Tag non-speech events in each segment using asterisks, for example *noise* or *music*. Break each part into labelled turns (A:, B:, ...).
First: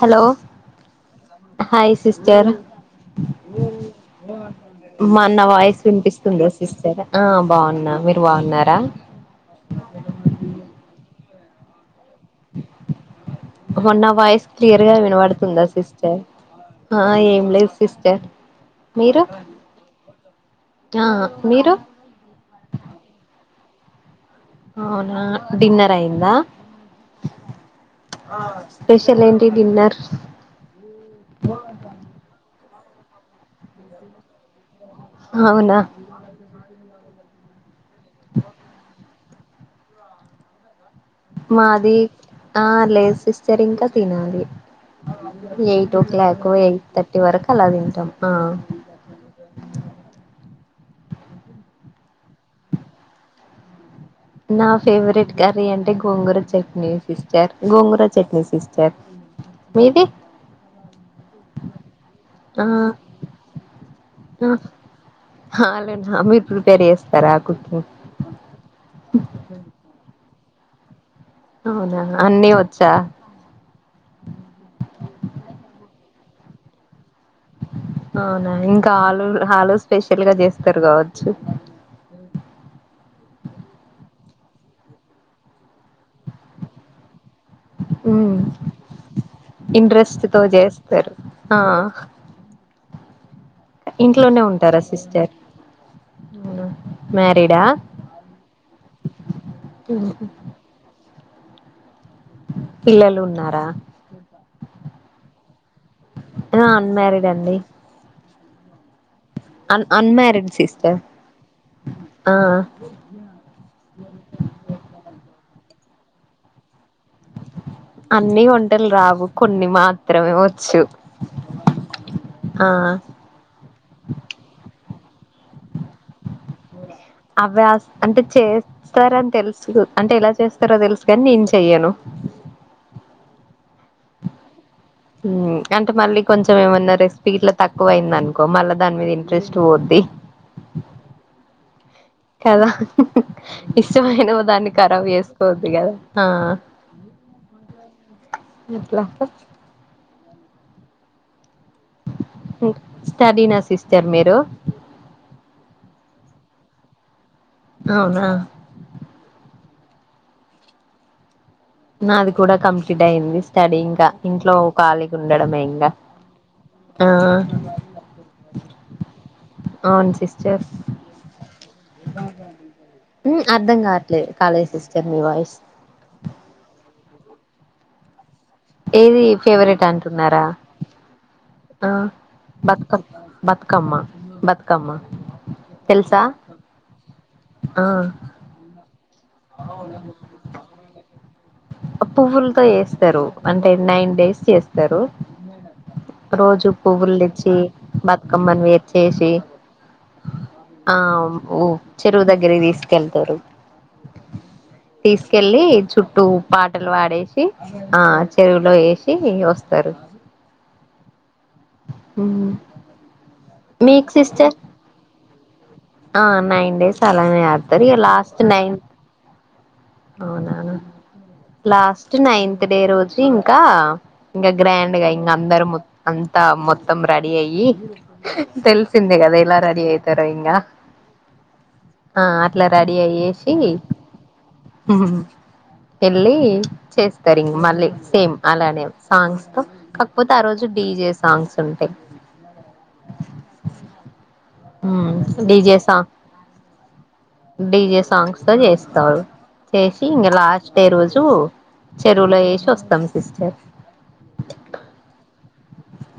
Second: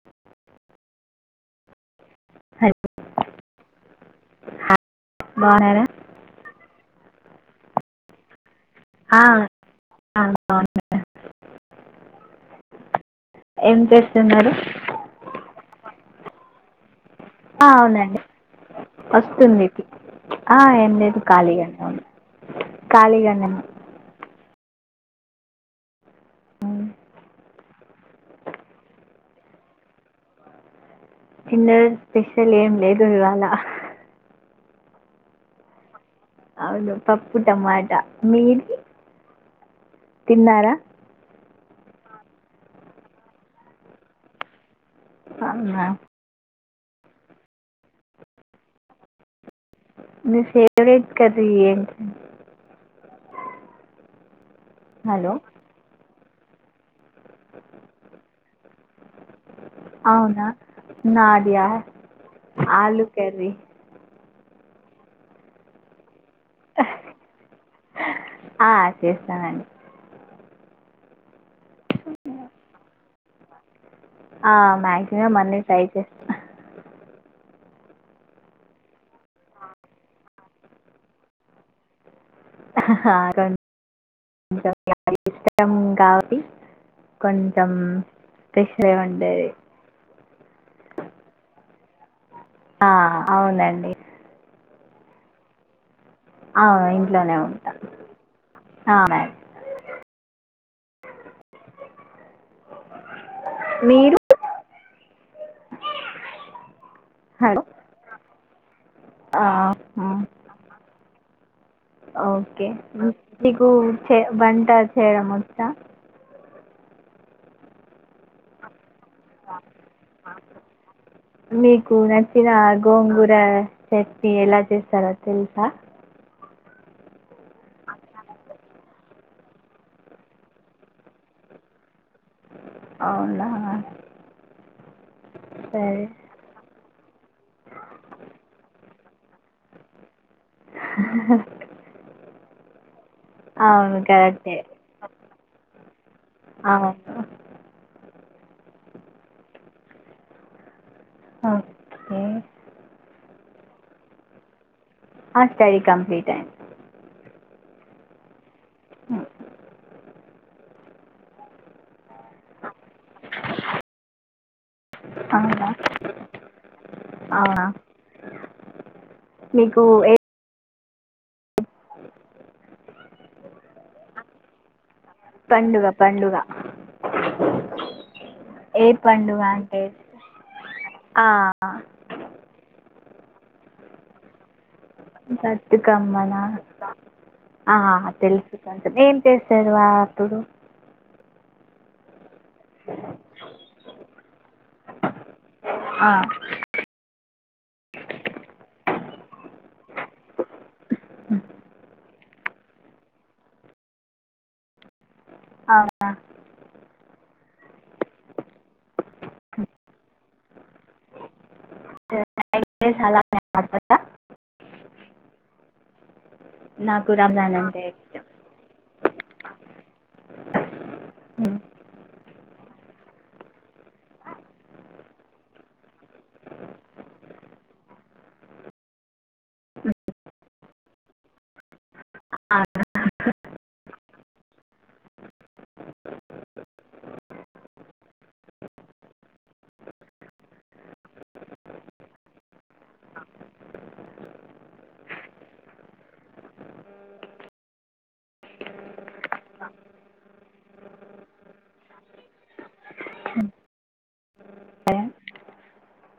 A: Hello hi sister మా నా
B: బాగున్నారా
A: వాయిస్ వినిపిస్తుంది స్తారా ఆ బాగున్నా మీరు బాగున్నారా
B: అవుగు
A: మన్న వాయిస్
B: చేస్తున్నారు
A: క్లియర్ గా వినబడుతుందా సిస్టర్ ఆ ఏం లేదు సిస్టర్
B: అవునండి
A: మీరు
B: వస్తుంది ఏం
A: ఆ
B: లేదు
A: మీరు
B: ఖాళీగానే అవును ఖాళీగానే
A: అవునా డిన్నర్ అయిందా
B: ఉమ్,
A: స్పెషల్ ఏంటి డిన్నర్
B: చిన్న స్పెషల్ ఏం లే తెగాల
A: అవునా
B: అవును పప్పు టమాటా మీది తిన్నారా
A: మాది ఆ లేజ్ సిస్టర్ ఇంకా తినాలి
B: అవునా
A: eight o'clock eight thirty వరకు అలా తింటాం ఆ
B: మీ ఫేవరెట్ క ఏ
A: నా ఫేవరెట్ కర్రీ అంటే గోంగుర చట్నీ సిస్టర్ గోంగుర చట్నీ సిస్టర్ మీది
B: అవునా నాడయార్ ఆలు కరి
A: అ అలనా అమి ప్రిపేర్ చేస్తారా కుకింగ్
B: ఆ, చేస్తానండి
A: అవునా అన్నీ వచ్చా
B: మ్యాక్సిమమ్ అన్నీ టై చేస్తా
A: అవునా ఇంకా ఆలు ఆలు స్పెషల్ గా చేస్తారు కావచ్చు
B: కొ కొెం ఇష్టం కాబట్టి కొంచెం
A: హ
B: స్పెషల్ ఉంటుంది
A: ఇంట్రెస్ట్ తో చేస్తారు ఆ
B: ఆ అవునండి
A: ఇంట్లోనే ఉంటంది టెరాసిస్టర్
B: అవు ఇంట్లోనే ఉంటాం మ్యాడం అ
A: ఉహు. పిల్లలు ఉన్న న్నారా
B: మీరు
A: అ మరిడ్ అండి
B: హలో ఆ,
A: అన్ అన్మరిడ్ సిస్టర్ ఆ
B: ఓకేకు వంట చేయడం *inaudible*
A: అన్నీ వంటలు రావు కొన్ని మాత్రమే వచ్చు
B: మీకు నచ్చిన
A: ఆ
B: గోంగూర చట్ని ఎలా చేస్తారు తెలుసార్
A: అవే అంటే చేస్తార అని తెలుసు అంటే ఎలా చేస్తారో తెలుసు కాని నేను చెయ్యను
B: అవునా
A: అంటే
B: సరే
A: మళ్ళీ కొంచెం ఏమన్నా రెసిపీ ఇట్లా తక్కువ అయింది అనుకో మళ్ళా దాని మీద ఇంట్రెస్ట్ పోద్ది
B: *inaudible*
A: కదా
B: అవును
A: ఇష్టమైనో
B: కరెక్టే
A: దాన్ని ఖరాబ్ వేసుకోద్ది కదా ఆ
B: అవును
A: ఎట్లా
B: ఆ ఆ
A: స్టడనా సిస్టర్ మీరు
B: ఆ స్టడీ కంప్లీట్ అయి
A: అవునా
B: అ
A: నాది కూడా కంప్లీట్ అయింది స్టడీ ఇంకా ఇంట్లో కఖాళీకి ఉండడంమే
B: అవునా
A: ఇంకా ఆ
B: అవునా మీకు ఏ
A: అవును సిస్టర్స్ అర్ధం కావట్లేదు కాలేజస్
B: పండుగ పండుగ *inaudible* ఏ
A: ఏది
B: పండుగ అంటే
A: ఫేవరెట్ అంటున్నారా
B: ఆ!
A: ఆ బకమ్ బతుకమ్మ బతుకమ్
B: చత్తు కమ్మనా ఆ తెలుసుంత ఏం చేశాడు వా అప్పుడు
A: పువ్వుల్తో చే. అంటే నైన్ డేస్ చేస్తారు. ఆ హా సి బతుకమ్మను వేర్ చేేసి తీసుకెళ్ళలి
B: అవునా
A: చుట్టూ పాటలు పాడేసి ఆ చెరువులో ఏశి వస్తారు.
B: *inaudible*
A: మీక్ సిస్టర్ ఆ నైన్ డేస్
B: నాకు
A: అలానే
B: రంజాన్ అంటే
A: ఆడతారు. ఇగా
B: ఇష్టం
A: లాస్ట్ నైన్త్ అవునాన
B: హ్మ్.
A: లాస్ట్ నైన్త్ డే రోజు ఇంకా.
B: అవునా?
A: అవును వెళ్ళి చేస్తారు ఇంగ్ మళ్ళీ. సేమ్ అలానే సాంగ్స్ తో కాకపోతే ఆ రోజు డీజే సాంగ్స్ ఉంటాయి. ఉమ్మ్ డీజే సాంగ్ డీజే సాంగ్స్ తో చేస్తారూ. చేసి ఇంగ లాస్ట్ డే రోజు చెరువులో వేసి వస్తాం. Sister
B: okay.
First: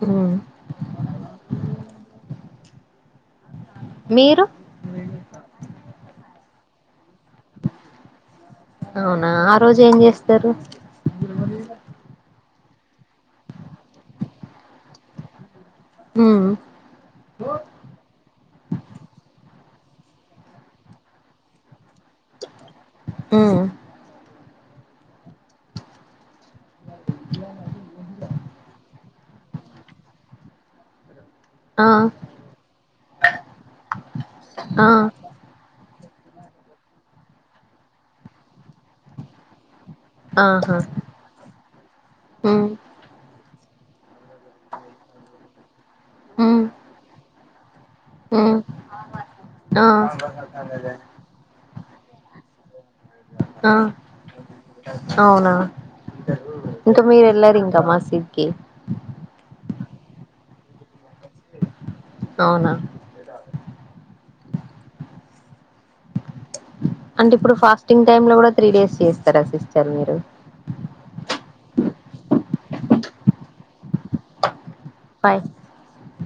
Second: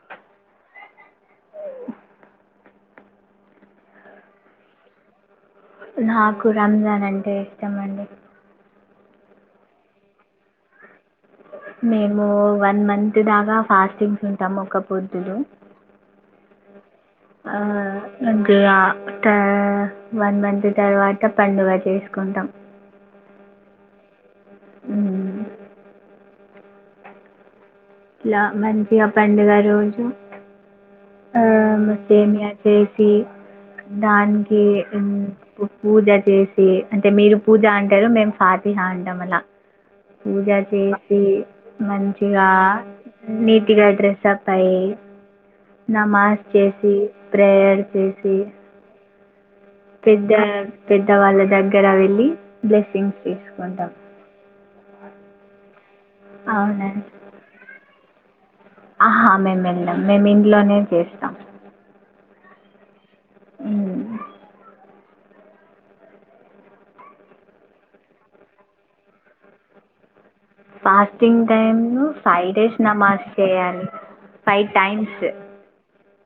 A: ఉమ్మ్ మీరు
B: నాకు రంజాన్ అండ్ చేస్తమండి.
A: అవునా ఆ రోజు ఏం జేస్తరు.
B: మేము వన్ మంత్ దాకా ఫాస్టింగ్స్ ఉం టము ఒకపొద్దులు
A: ఉమ్
B: ఆ అంటే ఆ కా వన్ మంత్ తర్వాత పండుగ చేసుకుంటాం.
A: ఉమ్మ్
B: ఇలా మంచిగా పండుగ రోజు ఆ సేమియా చేసి దానికి
A: ఆ
B: ఉం పూజ చేసి అంటే మీరు పూజ అంటారు. మేం ఫాతిహ అంటాం అలా పూజ
A: ఆహా
B: చేసి మంచిగా
A: ఉమ్
B: నీ ఇగ డ్రెస్ అప్ అయ్ నమాజ్
A: ఉమ్
B: చేసి ప్రేర్ చేసీ
A: ఉమ్ ఆ
B: పెద్ద పెద్ద వాళ్ళ దగ్గర్ గరా వెళ్ళి బ్లెస్సింగ్స్
A: ఆ
B: తీసుకుంటాం
A: అవునా ఇంకా
B: అవునండి
A: మీరు ఎల్లరింక మ సిక్కి
B: ఆహా మేము వెళ్ళం మేము ఇంట్లోనే చేస్తాం
A: అవునా
B: హ్మ్
A: అంటే ఇప్పుడు ఫాస్టింగ్ టైమ్ లో కూడా త్రీ డేస్ చేస్తారా సిస్టర్ మీరు
B: ఫాస్టింగ్ టైమ్ ను ఫైవ్ డేస్ నమాజ్ చేయాలి ఫైవ్ టైమ్స్
A: ఫైవ్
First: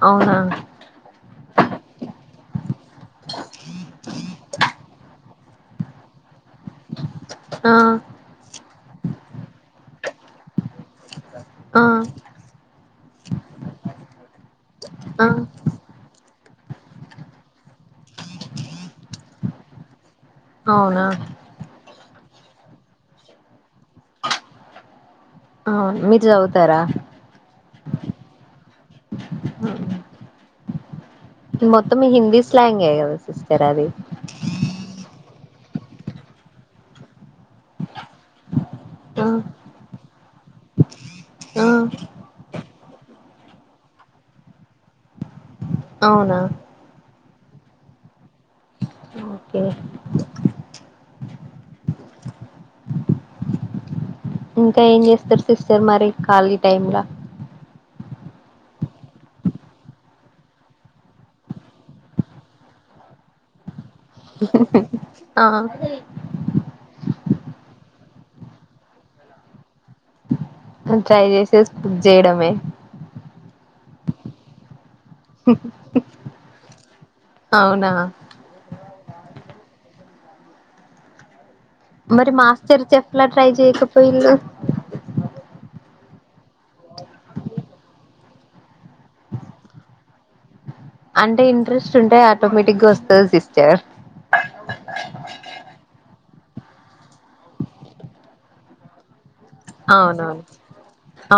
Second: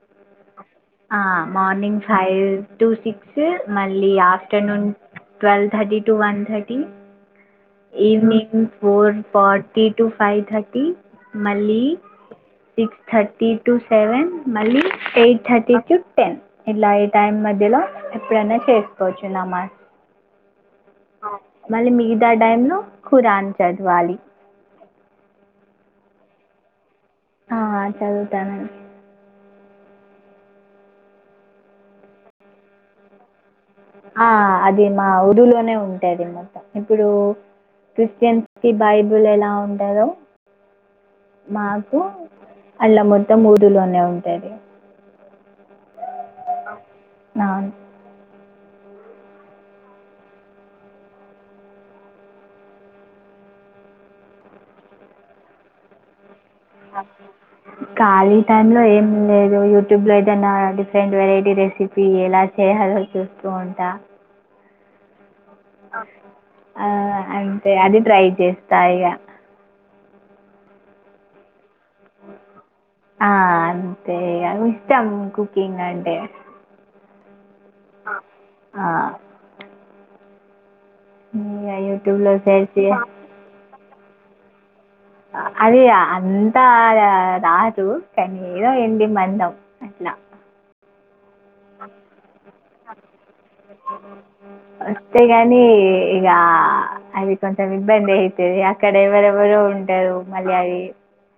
A: అవునా
B: ఆ మార్నింగ్ ఫైవ్ టూ సిక్స్ మళ్ళీ afternoon twelve thirty to one thirty
A: ఆ
B: evening four forty to five thirty మళ్ళీ
A: ఆ
B: సిక్స్ థర్టీ టు సెవెన్ మళ్ళీ
A: ఆ
B: ఎయిట్ థర్టీ టు టెన్ ఇలా ఈ టైం మధ్యలో ఎప్పుడైనా చేసుకోవచ్చు నమా
A: అవునా
B: తా డైమ్ లో ఖురాన్ చదవాలి
A: అవును మీరు చదువుతారా
B: ఆ చదువుతాను
A: ఆ మొత్తం హిందీ స్లాంగే కద సిస్
B: ఆ అదే మా ఉదులో నే ఉంటాది మొత్తం ఇప్పుడు క్రిస్టియన్ కి
A: ఆ
B: బైబుల్ ఎలా ఉంటాదో అ *inaudible*
A: ఆ
B: మాకు ఆళ్ళ మొత్తం ఊదులోనే ఉంటది.
A: అవునా
B: నాన్
A: ఓకే ఇంకా ఏం చేస్తారు సిస్టర్ మరి ఖాళీ టైమ్లా
B: ఖాళీ టైం లో ఏం లేదు యూట్యూబ్ లో ఏదైనా డిఫరెంట్ వెరైటీ రెసిపీ ఎలా చేయాలో చూస్తూ ఉంటా
A: *unintelligible* *inaudible*
B: అ ఆ అంతె అన్ని ట్రై చేస్తా ఇగా
A: ట్రై చేస్ తెలుసు కుక్ చేయడమే
B: త ఎవి ఇష్టం కుకింగ్ అంటే
A: అవునా
B: ఆ! మ్మ్
A: మరి మాస్టర్ చెఫ్ లా ట్రై చేయకపోయా పొయిల్లు
B: అది అంతా రాదు కానీ ఏదో ఇంటిమందం అట్లా
A: అంటే ఇంట్రెస్ట్ ఉంటాయి ఆటోమేటిక్గా వస్తది సిస్టర్
B: యా అది కొంత ఇబ్బంది అయితది ఆక్కడ ఎవర ఎవరూ ఉండరు
A: అవునవును
B: మళ్ళి అది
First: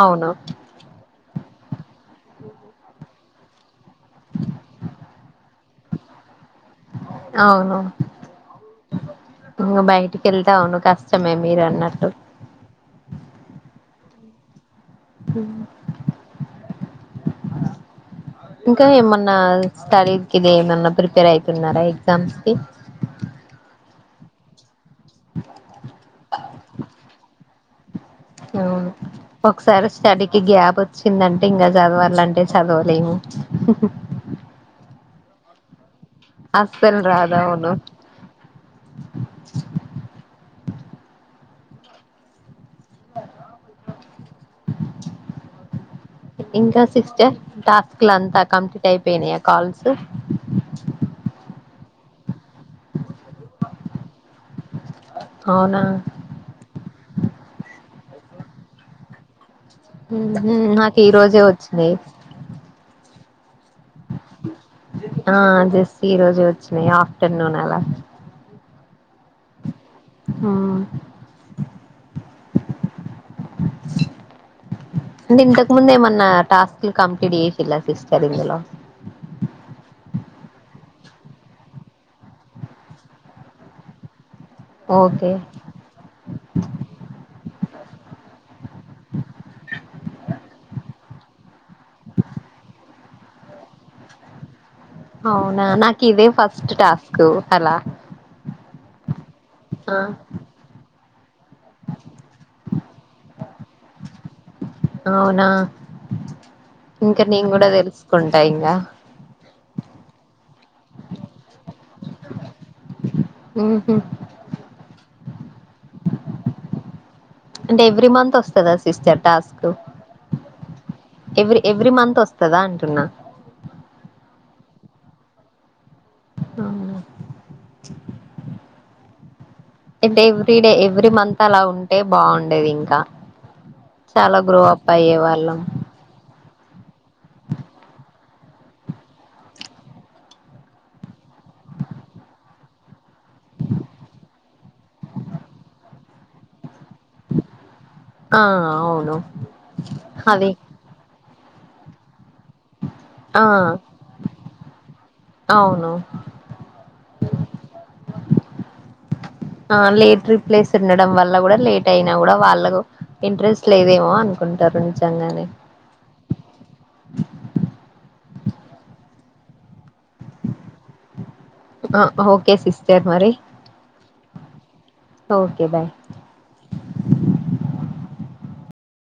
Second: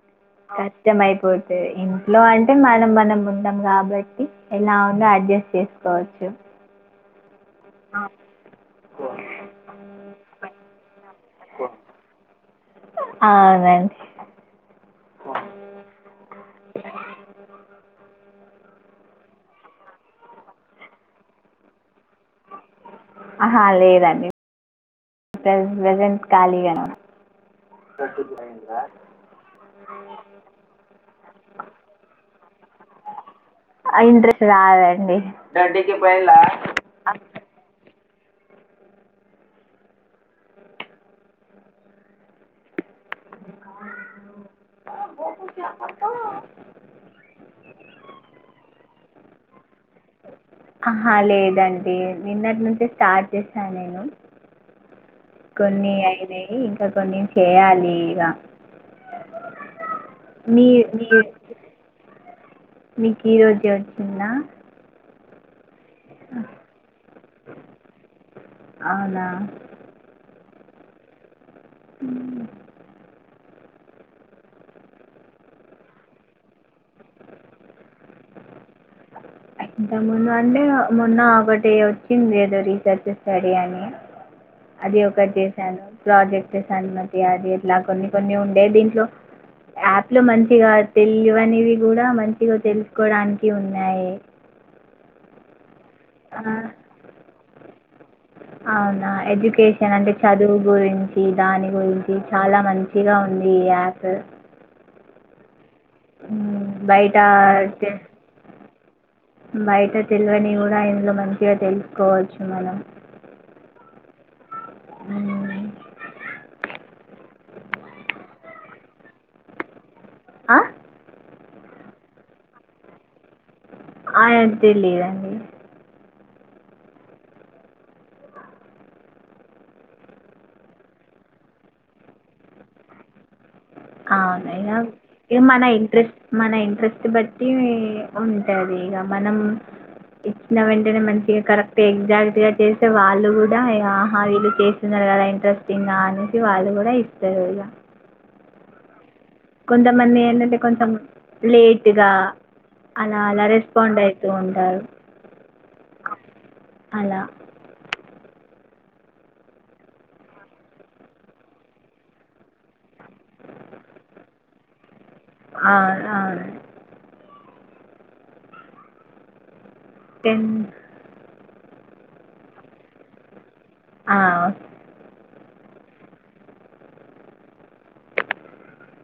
A: అవును
B: కష్టం అయిపోతది ఇంట్లో అంటే మనం మనం ఉంటాం కాబట్టి ఎలా ఉన్నాో అడ్జస్ట్ చేసుకోవచ్చు
A: అవును ఇంగ బయటికి వెళ్తా అవును కష్టమే మీరు అన్నట్టు
B: అవునండి
A: మ్మ్ ఇంకా ఏమన్నా స్టడీ కిది ఏమన్నా ప్రిపేర్ అయితున్నారా ఎగ్జామ్స్ కి
B: ఆహా లేదండి టెన్త్ లోన్ కాలీగానే ఉన్
A: మ్మ్ ఒకసారి స్టడీకిి గ్యాప్ వచ్చిందంటే ఇంకా చదవాలంటే చదవలేము
B: ఆ ఇంట్రెస్ట్ రాదండి డే క పై
A: అస్సల్ రాదు అవును ఇంకా సిక్స్టర్ టాస్క్ ల అంతా కంప్లీట్ అయిపోయినాయా కాల్స్
B: అహా! లేదండి. నిన్నటి నుంచే స్టార్ట్ చేశాను నేను
A: అవునా
B: కొన్ని అయినాయి ఇంకా కొన్ని చేయాలి ఇగ *unintelligible*
A: మ్మ్
B: మీ
A: మ్మ్ నాకు ఈ రోజే వచ్చింది
B: మీకీ వచ్ కి వచ్చిందా
A: ఆ అదే ఈ రోజు వచ్చినాయి ఆఫ్టర్నూన్ అలా
B: అవునా
A: ఆ
B: అ
A: ఇంతకు ముందు ఏమన్నా టాస్క్లు కంప్లీట్ చేసిలా సిస్టర్ ఇందులో
B: ఇంతముందు అంటే మొన్న ఒక ఒకటి వచ్చింది ఏదో రీసెర్చ్ స్టడీ అని అది
A: ఓకే
B: ఒకటి చేసాను ప్రాజెక్ట్సా అను మతి అది ఎట్లా కొన్ని కొన్ని ఉండే దీంట్లో యాప్లు మంచిగా తెలియవ అనేవి కూడా మంచిగా తెలుసు కోవడానికి ఉంది నాయి
A: అవునా నా కవ ఫస్ట్ టాస్క్ అలా
B: అవునా ఎడ్యుకేషన్
A: ఆ
B: అంటే చదువు గురించి దాని గురించి చాలా మంచిగా ఉంది ఈ యాప్
A: అవునా
B: హ్మ్. బయట
A: ఇంకా నేను కూడా
B: తె
A: తెలుసుకుంటా ఇంకా
B: బయట తెలివని కూడా ఇందులో మంచిగా తెలుసుకోవచ్చు మనం
A: ఉహ
B: అ
A: అంటే ఎవ్రీ మంత్ వస్తుందా సిస్టర్ టాస్క్
B: ఆ
A: ఎవ్రీ ఎవ్రీ మంత్ వస్తుందా అంటున్నా
B: ఆయ తెలియదండి
A: అవు *inaudible* అయింటతే ఎవ్రీ డే ఎవ్రీ మంత్ అలా ఉంటే బాగుండేది ఇంకా చాలా గ్రో
B: అవును
A: అప్ అయ్యే
B: ఏ
A: వాళ్ళం
B: మన ఇంట్రెస్ట్ మన ఇంట్రెస్ట్ బట్టి ఉంటుంది ఇక మనం ఇచ్చిన వెంటనే మంచిగా కరెక్ట్ ఎగ్జాక్ట్గా చేస్తే వాళ్ళు కూడా ఆహా వీళ్ళు చేస్తున్నారు కదా ఇంట్రెస్టింగ్ అనేసి వాళ్ళు కూడా అస్తేయా
A: ఆ అవును
B: కొంతమంది
A: అది
B: ఏంటంటే కొంచెం లేటుగా అలా
A: ఆ
B: అలా రెస్పాండ్ అవుతూ ఉంటారు
A: అవును
B: అలా
A: ఆ లేట్ రిప్లేస్ ఉండడం వల్ల కూడా లేట్ అయినా కూడా వాళ్ళకు ఇంట్రెస్ట్ లేదేమో కుంటారు
B: ఆ టన్
A: ఆ ఓకే సిస్టర్ మరి
B: ఆ
A: ఓకే బాయ్